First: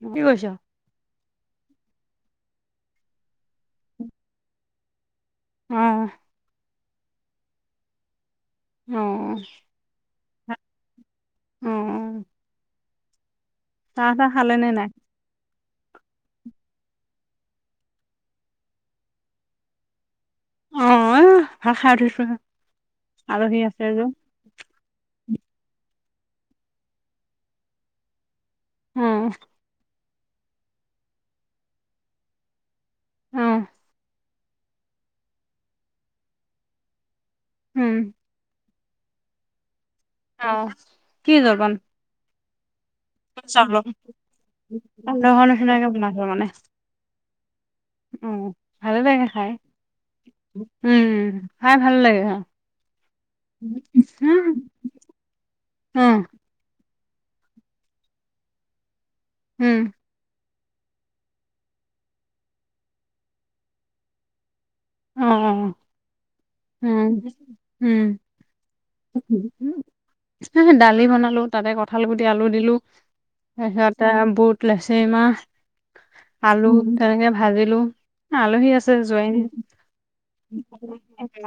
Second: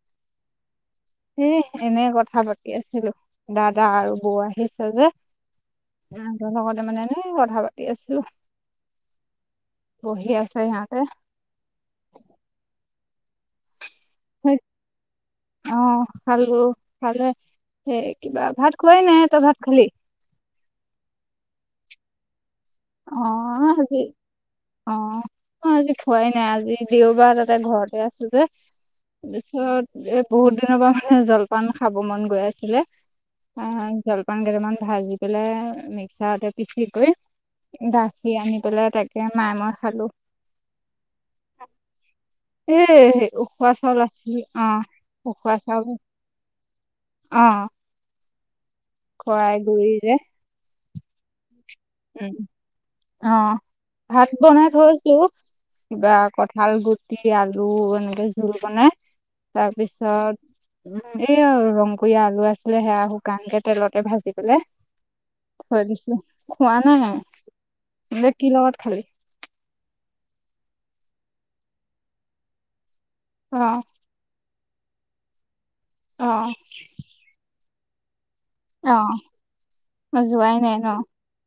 কি কিৰিছ। সে এনে কথা পাতি আছিলো দাদা আৰু বৌ আহিছে যে। অ', আহ তৰ লগতে মানে এনেই কথা পাতি আছো। অ। বহি আছে সিহঁতে। আ চাহ-তাহ খালে নে নাই? অ খালো ভালে সেই কিবা ভাত খোৱাই নাই। তই ভাত খালি? অ ভাত খাই উঠিছো হে। অ আলহী আছে সকি যে। অ অ আজি খোৱাই নাই আজি দেওবাৰ তাতে ঘৰতে আছো যে অ', তাৰপিছত এ বহুত দিনৰ পৰা মানে জলপান খাব মন গৈ আছিলে। অ', আ জলপান কেইটামান ভাজি পেলাই মিক্সাৰতে পিচি কৰি উম, গাখীৰ আনি পেলাই তাকে মাই মই খালো। অ কি জলপান? এ উখোৱা চাউল আছিল অ সান্দহৰ উখোৱা নিচিনাকে চাউল বনাইছে অ উম খৰাই গুৰি যে উম খাই ভাল লাগে উম অ ভাত অ', বনাই থৈছো কিবা কঁঠাল গুটি গুটি আলু এনেকে জোল বনাই উম। তাৰপিছত এইয়া ৰংপুৰীয়া আলু আছিলে সেয়া শুকানকে তেলতে ভাজি পেলাই অ', অ'। থৈ দিছোঁ খোৱা উম, উম, নাই এ কি লগত খালি দালি বনালো তাতে কঁঠাল গুটি আলু দিলো অ তাৰপিছতে বুট লেচেৰী মাহ অ আলু তেনেকে ভাজিলো আলহী আছে জোৱাই নাই অ যোৱাই নাই ন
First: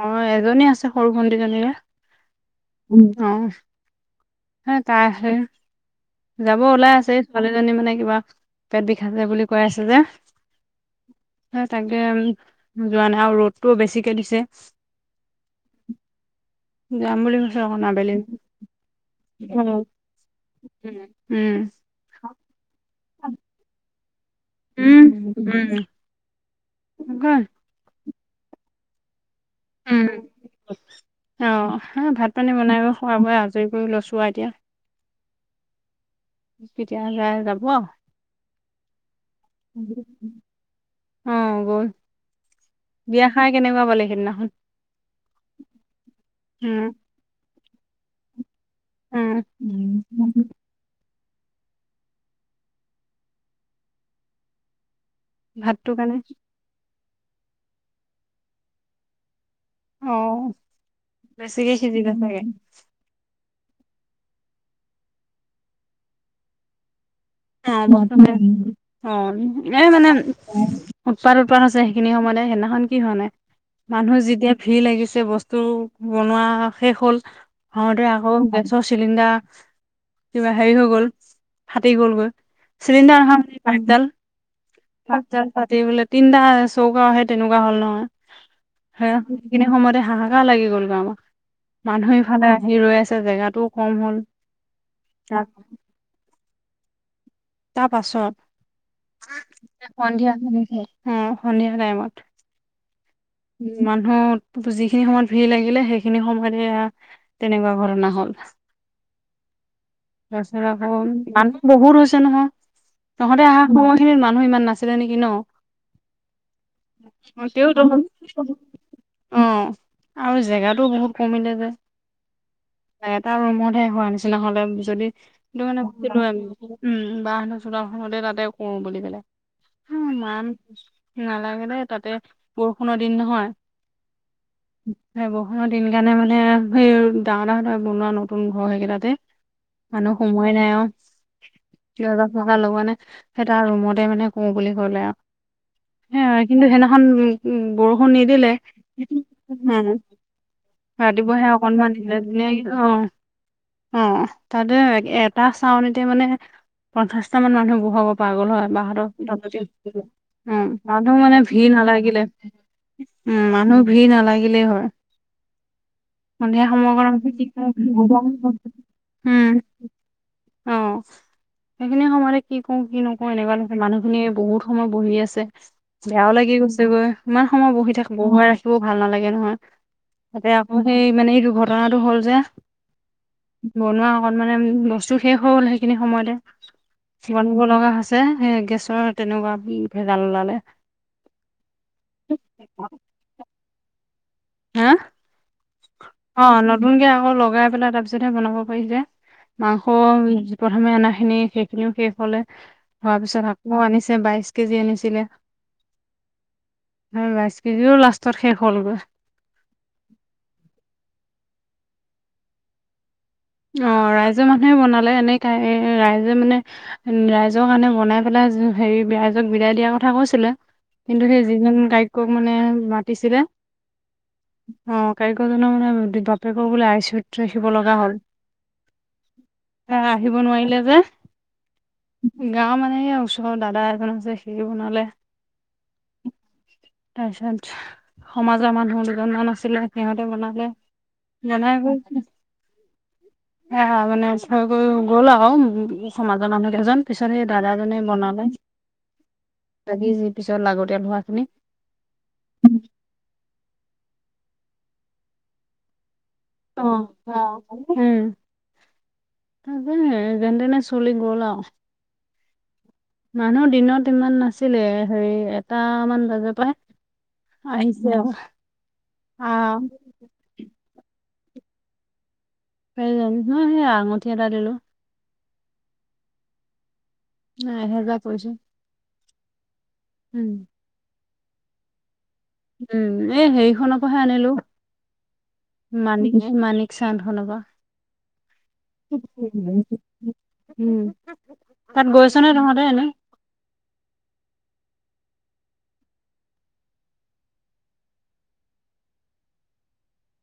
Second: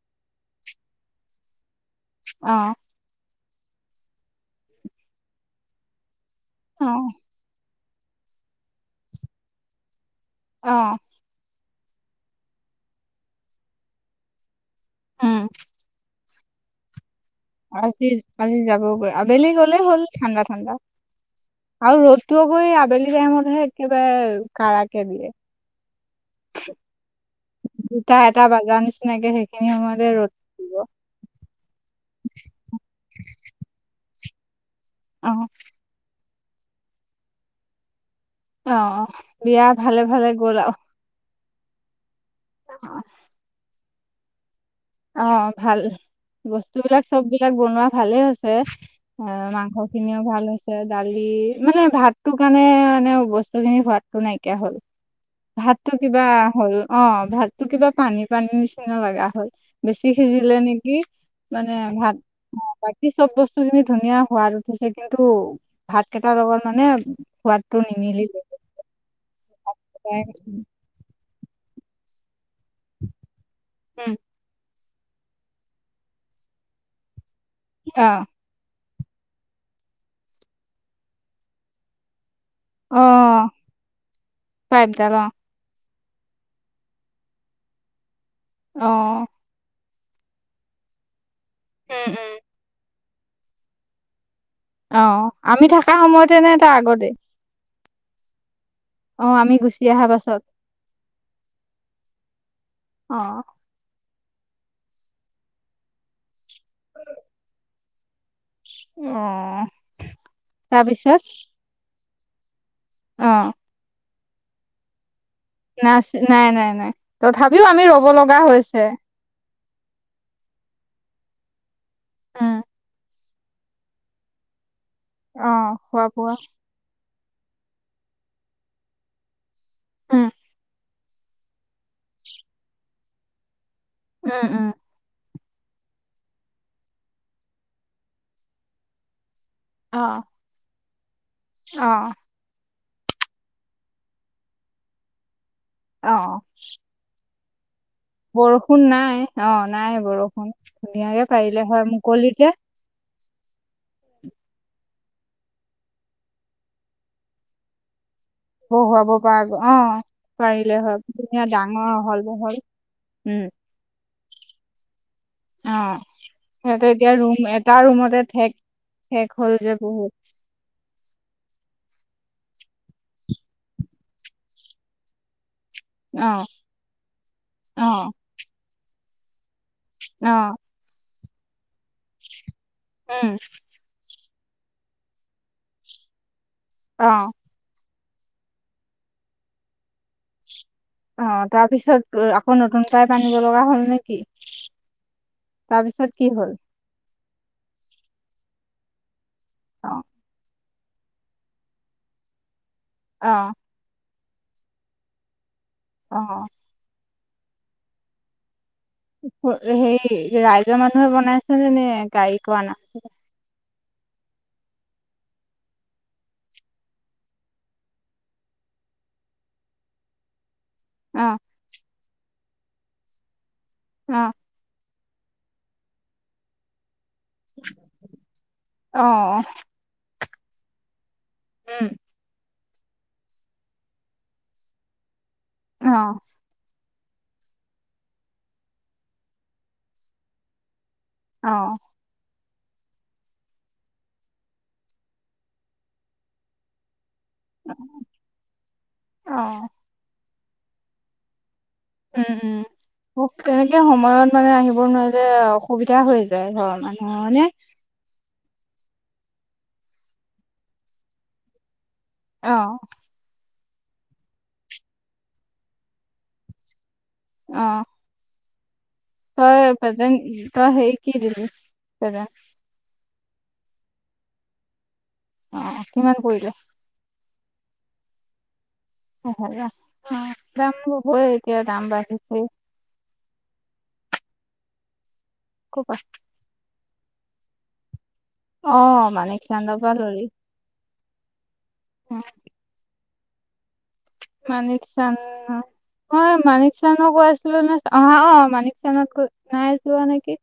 অ এজনী আছে সৰু ভণ্টিজনীৰে অ অ তাই আহে যাব অ ওলাই আছে ছোৱালীজনী মানে কিবা পেট বিখাইছে বুলি কৈ আছে যে অ তাকে যোৱা নাই আৰু ৰ'দটো বেছিকে দিছে উম যাম বুলি কৈছে অকণ আজি আবেলি আজি যাব গৈ আবেলি উম গ'লেই হ'ল ঠাণ্ডা ঠাণ্ডা উম আৰু ৰ'দটো আক এ আবেলি টাইমতহে একেবাৰে কাৰাকে উম দিয়ে উম [unintelligible] তাই এটা বাগাৰ নিচিনাকে সেই উম অ ভাত পানী বনাই খুৱাই বোৱাই আজৰি কৰি লৈছোঁ এতিয়া অ কেতিয়া যায় যাব আও। অ বিয়া ভালে ভালে গ'ল আও। অ গল বিয়া খাই কেনেকুৱা পালে সেইদিনাখন। অ ভাল বস্তু উম বিলাক চব বিলাক বনোৱা ভালে হৈছে। মাংস উম খিনিও ভাল হৈছে দালি। মানে ভাটোৰ কাৰণে এনে বস্তু খিনি সোৱাদটো নাইকিয়া হ'ল। ভাতটো কিবা হ'ল অ ভাতটো কিবা পানী পানীৰ নিচিনা লগা হ'ল বেছি অ সিজিলে নেকি বেছিকে মানে সিজিলে ভাত চাগে বাকী চব বস্তু বস্তু খিনি ধুনীয়া সোৱাদ উঠিছে কিন্তু ভাত কেইটাৰ লগত মানে সোৱাদটো বৰ অ নিমিলিলে মানে ইমান উৎপাত হৈছে সেইখিনি সময়তে সেইদিনাখন কি হোৱা নাই উম, মানুহ যেতিয়া ভিৰ লাগিছে বস্তু বনোৱা শেষ হ'ল অ ভৰাওঁতে আকৌ চিলিণ্ডাৰ কিবা হেৰি হৈ গ'ল ফাটি গ'লগৈ অ চিলিন্দাৰ নহয় পাইপদাল পাইপডাল অ পাইপদাল ফাটি গল তিনিটা চৌকা হে তেনেকুৱা হ'ল নহয় অ সেই সেইখিনি সময়তে হাহাকাৰ লাগি গ'ল আমাৰ উম মানুহ উম ইফালে আহি ৰৈ আছে জেগাটোও কম হ'ল অ তাৰ আমি থকা সময়তে নে তাৰ আগতে তাৰ অ আমি গুচি পাছত অহা সন্ধিয়া পাছত সময়ত অ সন্ধিয়া টাইমত অ মানুহ। যিখিনি সময়ত ভিৰ লাগিলে সেইখিনি সময়ত হে তেনেকুৱা ঘটনা হ'ল। অ তাৰপিছত আকৌ মানুহ বহুত হৈছে নহয়। অ তহঁতে অহা সময়খিনিত মানুহ ইমান নাছিলে নেকি ন। ক্লাছ নাই নাই নাই তথাপিও তেওঁতো আমি ৰব লগা হৈছে। অ আৰু জেগাটো বহুত কমিলে যে। উম এটা ৰুমত হোৱা নিচিনা হ'লে যদি অ সেইটো কাৰণে খোৱা বোৱা [unintelligible] স উম বাহ চা। নহ'লে তাতে কৰো বুলি কেনে উমহ উম, মাম নালাগে দে তাতে প। কোনো দিন নহয়। উম উম। ৰ দিন কাৰণে মানে সেই ডাঙৰ ডাহ বনোৱা নতুন ঘৰ সেইকেইটাতে। মানুহ অ', সোমোৱাই নাই অ। অ', দুহাজাৰ টকা লগোৱা নে সেই তাৰ ৰুমতে মানে কওঁ বুলি ক'লে আৰু। হ অ', কিন্তু সেইনাখন উ উ। বৰষুণ নিদিলে বৰষুণ নাই, অ', উম নাই বৰষুণ। ধুনীয়াকে ৰাতিপুৱাহে পাৰিলে হয়, অকনমান দিলে মুকলিতে ধুনীয়াকে। অ অ অ তাতে। এটা চাউনিতে মানে পঞ্চাশটা মান মানুহ বঢ়োব। পাগল হয় বাহ বহুৱাব পৰা হতৰ গ- অ', উ পাৰিলে হয়, মানো মানে ধুনীয়া ভিৰ ডাঙৰ আহল নালাগিলে। বহল, উম মানুহ ভিৰ নালাগিলেই হয়। অ সন্ধিয়া সিহঁতে এতিয়া সময়কণ কি ৰুম কৰো এটা কি ৰুমতে নকৰো, ঠেক। ঠেক হ'ল উম যে বহুত। অ। সেইখিনি সময়তে কি কওঁ কি নকওঁ এনেকুৱা মানুহখিনিয়ে বহুত সময় বহি আছে। বেয়াও অ', লাগি গৈছে গৈ ইমান সময় বহি থাক অ', বহুৱাই ৰাখিবও ভাল নালাগে নহয়। তাতে অ', আকৌ সেই মানে এইটো ঘটনাটো হ'ল যে। উম। বনোৱা মানে বস্তু শেষ হৈ হ'ল সেইখিনি সময়তে অ'। সামৰিব লগা হৈছে। সে গেছৰ তেনেকুৱা ভেজাল ওলালে। অ তাৰ পিছত অ আকৌ নতুন টাইপ আনিব লগা হ'ল নেকি। হা অ হ'ল? নতুনকে আকৌ লগাই পেলাই তাৰপিছত। বনাব পাৰি যে মাংস অ', প্ৰথমে অনা খিনি সেইখিনিও শেষ হ'লে। হোৱাৰ পিছত অ', আকৌ আনিছে বাইশ কেজি আনিছিলে। অ অ। হয় বাইশ কেজিও লাষ্টত শেষ হ'লগৈ হেই ৰাইজৰ মানুহে বনাইছে নে কাৰিকৰ আনা। অ ৰাই ৰাইজৰ মানুহে বনালে এনে কাই ৰাইজে মানে উ ৰাইজৰ কাৰণে বনাই পেলাই হেৰি বেয়া ৰাইজক বিদায় দিয়াৰ কথা কৈছিলে কিন্তু অ', সেই যিজন কাৰিকক মানে মাতিছিলে। অ। অ কাৰিকৰজনৰ মানে বাপেকৰ বোলে আই চইত ৰাখিব লগা হ'ল। অ অহ। আহিব নোৱাৰিলে যে। উম। গাঁও মানে ওচৰৰ দাদা এজন আছে সিয়ে বনালে। অ। তাৰপিছত সমাজৰ মানুহ দুজনমান আছিলে সিহঁতে বনালে। না না অ', গৈছে। এয়া মানে ওচৰ গৈ গ'ল আৰু সমাজৰ মানুহ কেইজন। পিছত সেই দাদাজনে বনালে অ', বাকী যি পিছত লাগতিয়াল হোৱা খিনি। উম উম মোক তেনেকে সময়ত মানে আহিব নোৱাৰিলে অসুবিধা হৈ যায়। ঘৰৰ অঁ মানুহৰ হয়নে? অঁ উমঁ। যেনে তেনে চলি গ'ল আও। অহঁ। মানুহ দিনত ইমান নাছিলে হেৰি এটামান বজাৰ পৰা-। অ', আহিছে ক। তই পেজেন্ট তই হেৰি কি' দিলি পেজেন্ট? পেজেন্ট সেইয়াই আঙঠি এটা দিলো। অ কিমান পৰিলে? নাই এহেজাৰ পৰিছে। অ উম, দাম লবই এতিয়া দাম বাঢ়িছেই। উম এ হেৰিখনৰ পৰাহে আনিলো। ক'পা মানিক মানিক চান্দ খনৰ পৰা। অ', মানিক চান্দৰ পৰা ললি উম। তাত গৈছ নে তহঁতে এনেই? মানিক চান- অ মানিক চানত গৈছিলো নে অ মানিক চাণত নাই যোৱা নেকি?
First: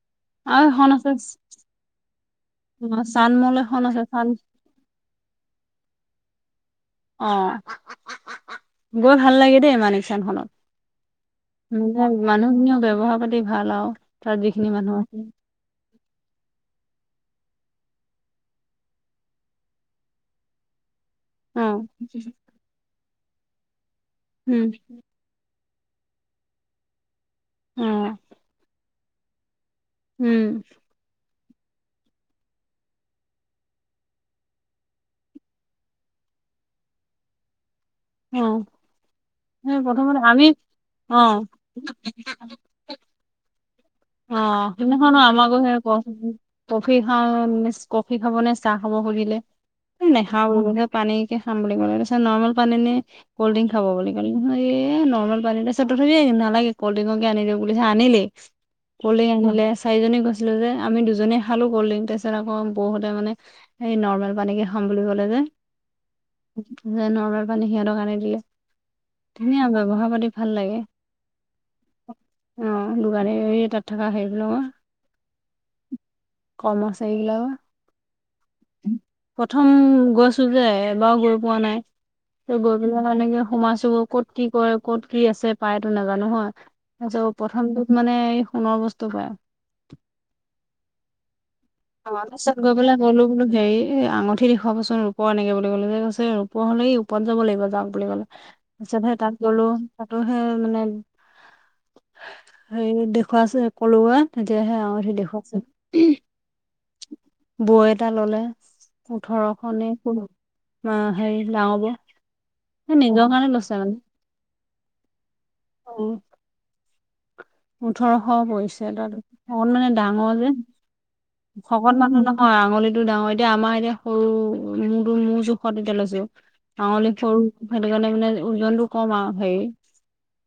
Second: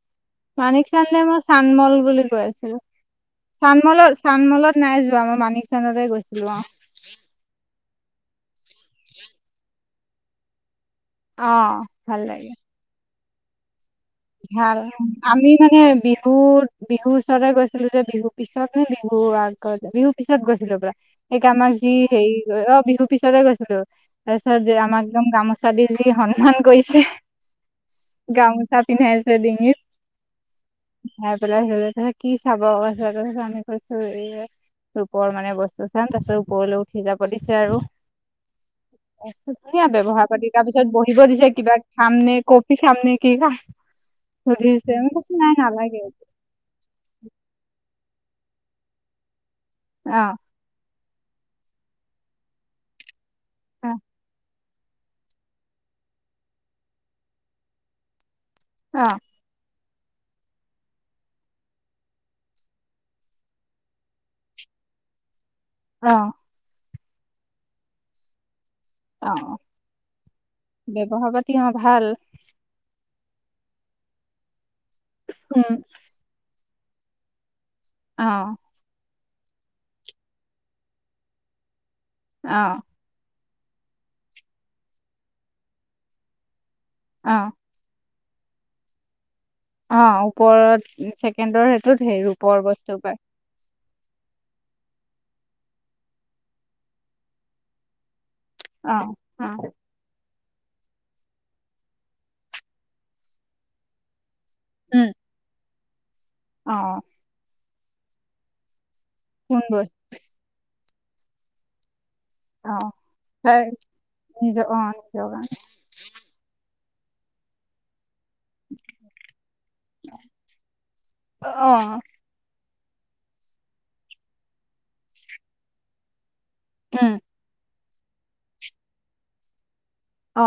আৰু মানিক এখন আছে চানলে নে চানমল বুলি গৈছিলো। অ', চানমল এখন আছে চানমলত, চান চানমলত নাই যোৱা। আমাৰ মানিক চানতে গৈছিলো অঁ। অ', গৈ ভাল লাগে দেই মানিক চান খনত। অ ভাল লাগে মানুহখিনিও ব্যৱহাৰ পাতি ভাল আউ। ভাল। আমি মানে বিহুত বিহুৰ ওচৰতে গৈছিলো যে বিহুৰ পিছতহে বিহু আগত বিহুৰ পিছত গৈছিলো হ'বলা। সেইকে অ', আমাক যি হেৰি অ বিহুৰ পিছতে গৈছিলো। উম। তাৰপিছত আমাক একদম গামোচা সিহাতেজি সন্মান কৰিছে, অ', গামোচা পিন্ধাইছে ডিঙিত। উম। গৈ পেলাই সিহঁতে কলে কি চাব তাৰপিছত আমি কৈছো এইয়াই ৰূপৰ মানে বস্তু চাম। তাৰপিছত ওপৰলৈ উঠি যাব দিছে আৰু। অ। সেই সেইয়াই প্ৰথমতে ব্যৱহাৰ আমি পাতি। তাৰ পিছত অ', বহিব দিছে কিবা খাম নে, কফি খাম নে কি খাম? অ সুধিছে মই সেইদিনাখন ও কৈছো নাই আমাকো সেই নালাগে কফি খা খাব নে চাহ খাব সুধিলে এ' অ নেখাওঁ বুলি পানী কে খাম বুলি ক'লো। তাৰপিছত নৰ্মেল পানী নে কল্ড ড্ৰিংক খাব বুলি ক'লে নহয়। এ' নৰ্মেল পানী এ' নেলাগেই তথাপিও নালাগে কল্ড ড্ৰিংককে আনি দওঁ বুলি আনিলেই। অ কল্ডড্ৰিং আনিলে। চাৰিজনী গৈছিলো যে আমি দুজনীয়ে খালো কল্ড ড্ৰিং তাৰ পিছত আকৌ বও হ'তে মানে এই নৰ্মেল পানীকে খাম- বুলি ক'লে যে। অঁ নৰ্মেল পানী সিহঁতক আনি দিলে। অ ধুনীয়া ব্যৱহাৰ পাতি ভাল লাগে, ব্যৱহাৰ পাতি অ ভাল অ। দোকানী তাত থকা সেইবিলাক উম। কৰ্মচাৰী বিলাকো অ। প্ৰথম গৈছো যে এবাৰো গৈ পোৱা নাই। ত' অ গৈ পেলাই সেনেকে সোমাইছোগৈ ক'ত কি কৰে, ক'ত কি আছে পায়টো নাজানো হয়। অ তাৰপিছত প্ৰথমটোত মানে সোণৰ বস্তু পায়। অ ওপৰত ছেকেণ্ডৰ সেইটোত সেই আমাৰ ৰূপৰ পিছত গৈ বস্তু পেলাই পায় ক'লো বোলো হেৰি এ' আঙুঠি দেখুৱাবচোন। ৰূপৰ এনেকে বুলি ক'লো কৈছে ৰূপৰ হ'লে এই ওপৰত যাব লাগিব যাওঁক বুলি ক'লে। অ তাৰপিছত তাত অ গ'লো তাতো সেই মানে হেৰি দেখুৱাচোন কলো মই। তেতিয়াহে উম আঙঠি দেখুৱাকচোন। অ বৌ এটা ললে, কোন ওঠৰশনে বস্তু ক অ হেৰি ডাঙৰ বৌ। অ নিজৰ কাৰণে তাই লৈছে মানে, নিজৰ অ নিজৰ কাৰণে অ। ওঠৰশ পৰিছে। তাত অকন মানে ডাঙৰ যে অ শকত মানুহ নহয় আঙুলিত টো ডাঙৰ এতিয়া আমাৰ এতিয়া সৰু মোৰটো-মোৰ জোখত এতিয়া লৈছো আঙুলি উম সৰু। সেইটো কাৰণে মানে ওজনটো কম আৰু হেৰি। অ।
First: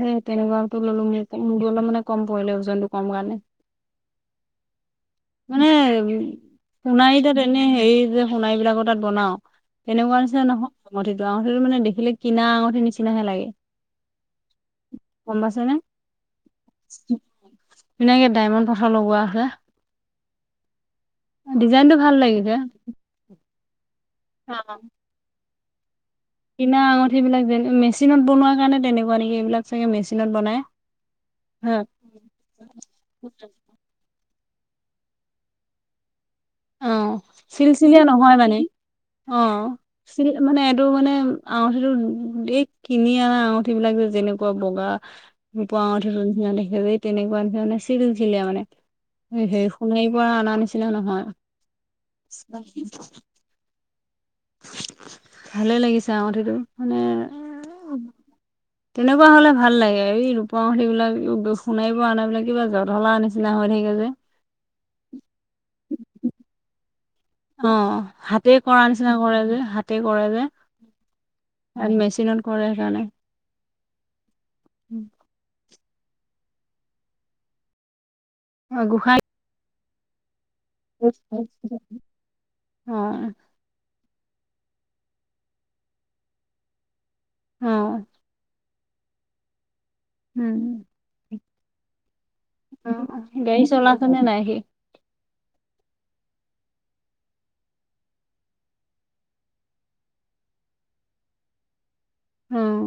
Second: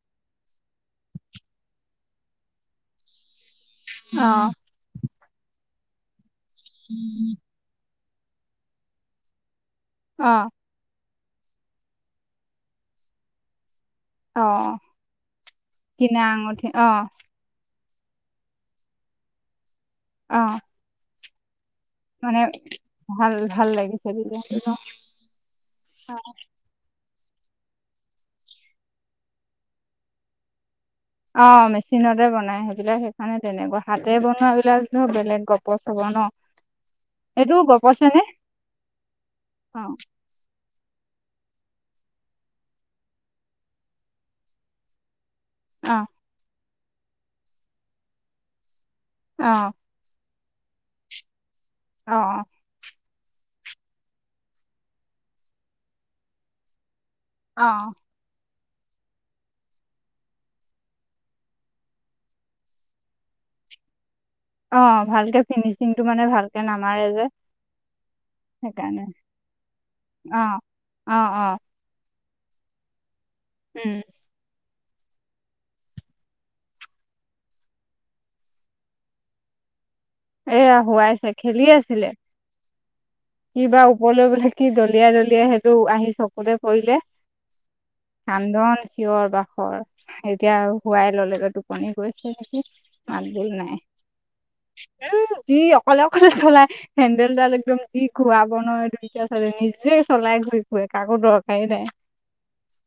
সেই তেনেকুৱটো ললো মোৰ মোৰো অলপ মানে কম পঢ়িলে ওজনটো কম কাৰণে। অ। মানে উ সোণাৰী তাত এনেই হেৰি যে সোণাৰী বিলাকৰ তাত বনাও। তেনেকুৱা অ নিচনা নহয় আঙঠটো আঙঠটো মানে দেখিলে কিনা আঙঠি নিচিননাহে লাগে। অহ গম পাইছে নে কিনে আঙঠি অহ। চনোকে ডায়মণ্ড পথাৰ লগোৱা আছে। অহ। ডিজাইনটো ভাল মানে লাগিছে ভাল ভাল লাগিছে তেতিয়া হলে অ', ন। কিনা আঙঠি বিলাক যে মেচিনত বনোৱাৰ কাৰণে তেনেকুৱা নেকি এইবিলাক চাগে মেচিনত বনাই। অ হয় মেচিনতে বনাই সেইবিলাক সেইকাৰণে তেনেকা হাতে বন। সেইবিলাক ন বেলেগ গপ চব ন। অ এইটো চিলচিলিয় গপচে নে নহয় মানে অ চিল মানে এইটো মানে। আঙঠি এই কিনি অনা আঙঠি বিলাক যে যেনেকুৱা বগা। পুৱা অ উঠি দেখেই তেনেকুৱা এ মানে চিলছিলা মানে। অ সে সোণাৰ পৰা অনা নিছিলে অ নহয়। ভালে লাগিছে আঙঠিটো মানে। অ। তেনেকুৱা হলে ভাল লাগে এই ৰূপাঙলীবিলাক সোণাইিব আনাবিলাক কিবা জত হলা নিচিনা হয় থাকে। সেইয়া যে। অ ভালকে ফিনিচিংটো মানে ভালকে নামাৰে যে অ হাতে কৰা সেইকাৰণে নিচিনা কৰে যে হাতে কৰে যে। অ অ অ মেচিনত কৰে সেইকাৰণে। উম। উম। অ গোসাই। এয়া হুৱাইছে খেলি আছিলে। অ ক বা ওপৰলৈ বোলে কি দলিয় দলিয় সেইটো আহি চকুৰে পৰিলে। অ কান্দন চিঞৰ বাখৰ এতিয়া উম হোৱাই ললে যে ত। পণ গৈছে নেকি অ মাৰদ গাড়ী নাই। চলাইছে নে নাই সি যি অকলে অকলে চলাই হেন্দলডাল একদম। যি খৰা ব নোৱ দুইটা ছোৱালী নিজে চলাই ঘূৰি ফুৰে কাকো দৰকাৰী নাই। উম।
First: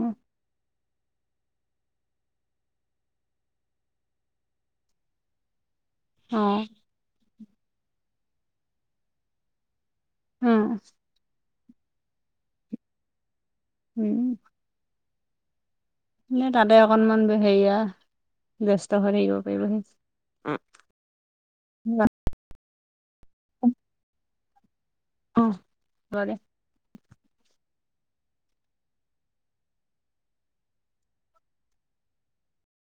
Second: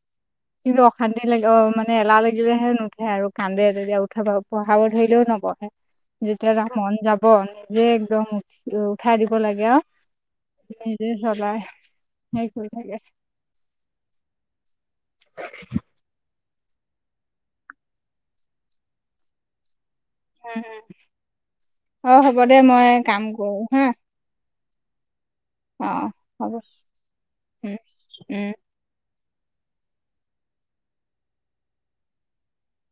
কিন্তু অশান্তি লাগে অ মানে এলাহ লাগিলেহে নুঠে আৰু কান্দে তেতিয়া উঠাব পঢ়াব ধৰিলেও নবঢহে। অ অ যেতিয়া তা মন যাব নিজে একদম উঠি উঠাই দিব লাগে আও। জ চলায় সেই থ। উম। [unintelligible] এ তাতে অকণমান হেৰিয়া ব্যস্ত হৈ থাকিব পাৰিব। অ হ'ব দে মই কাম কৰো হা। অ হব উম উম।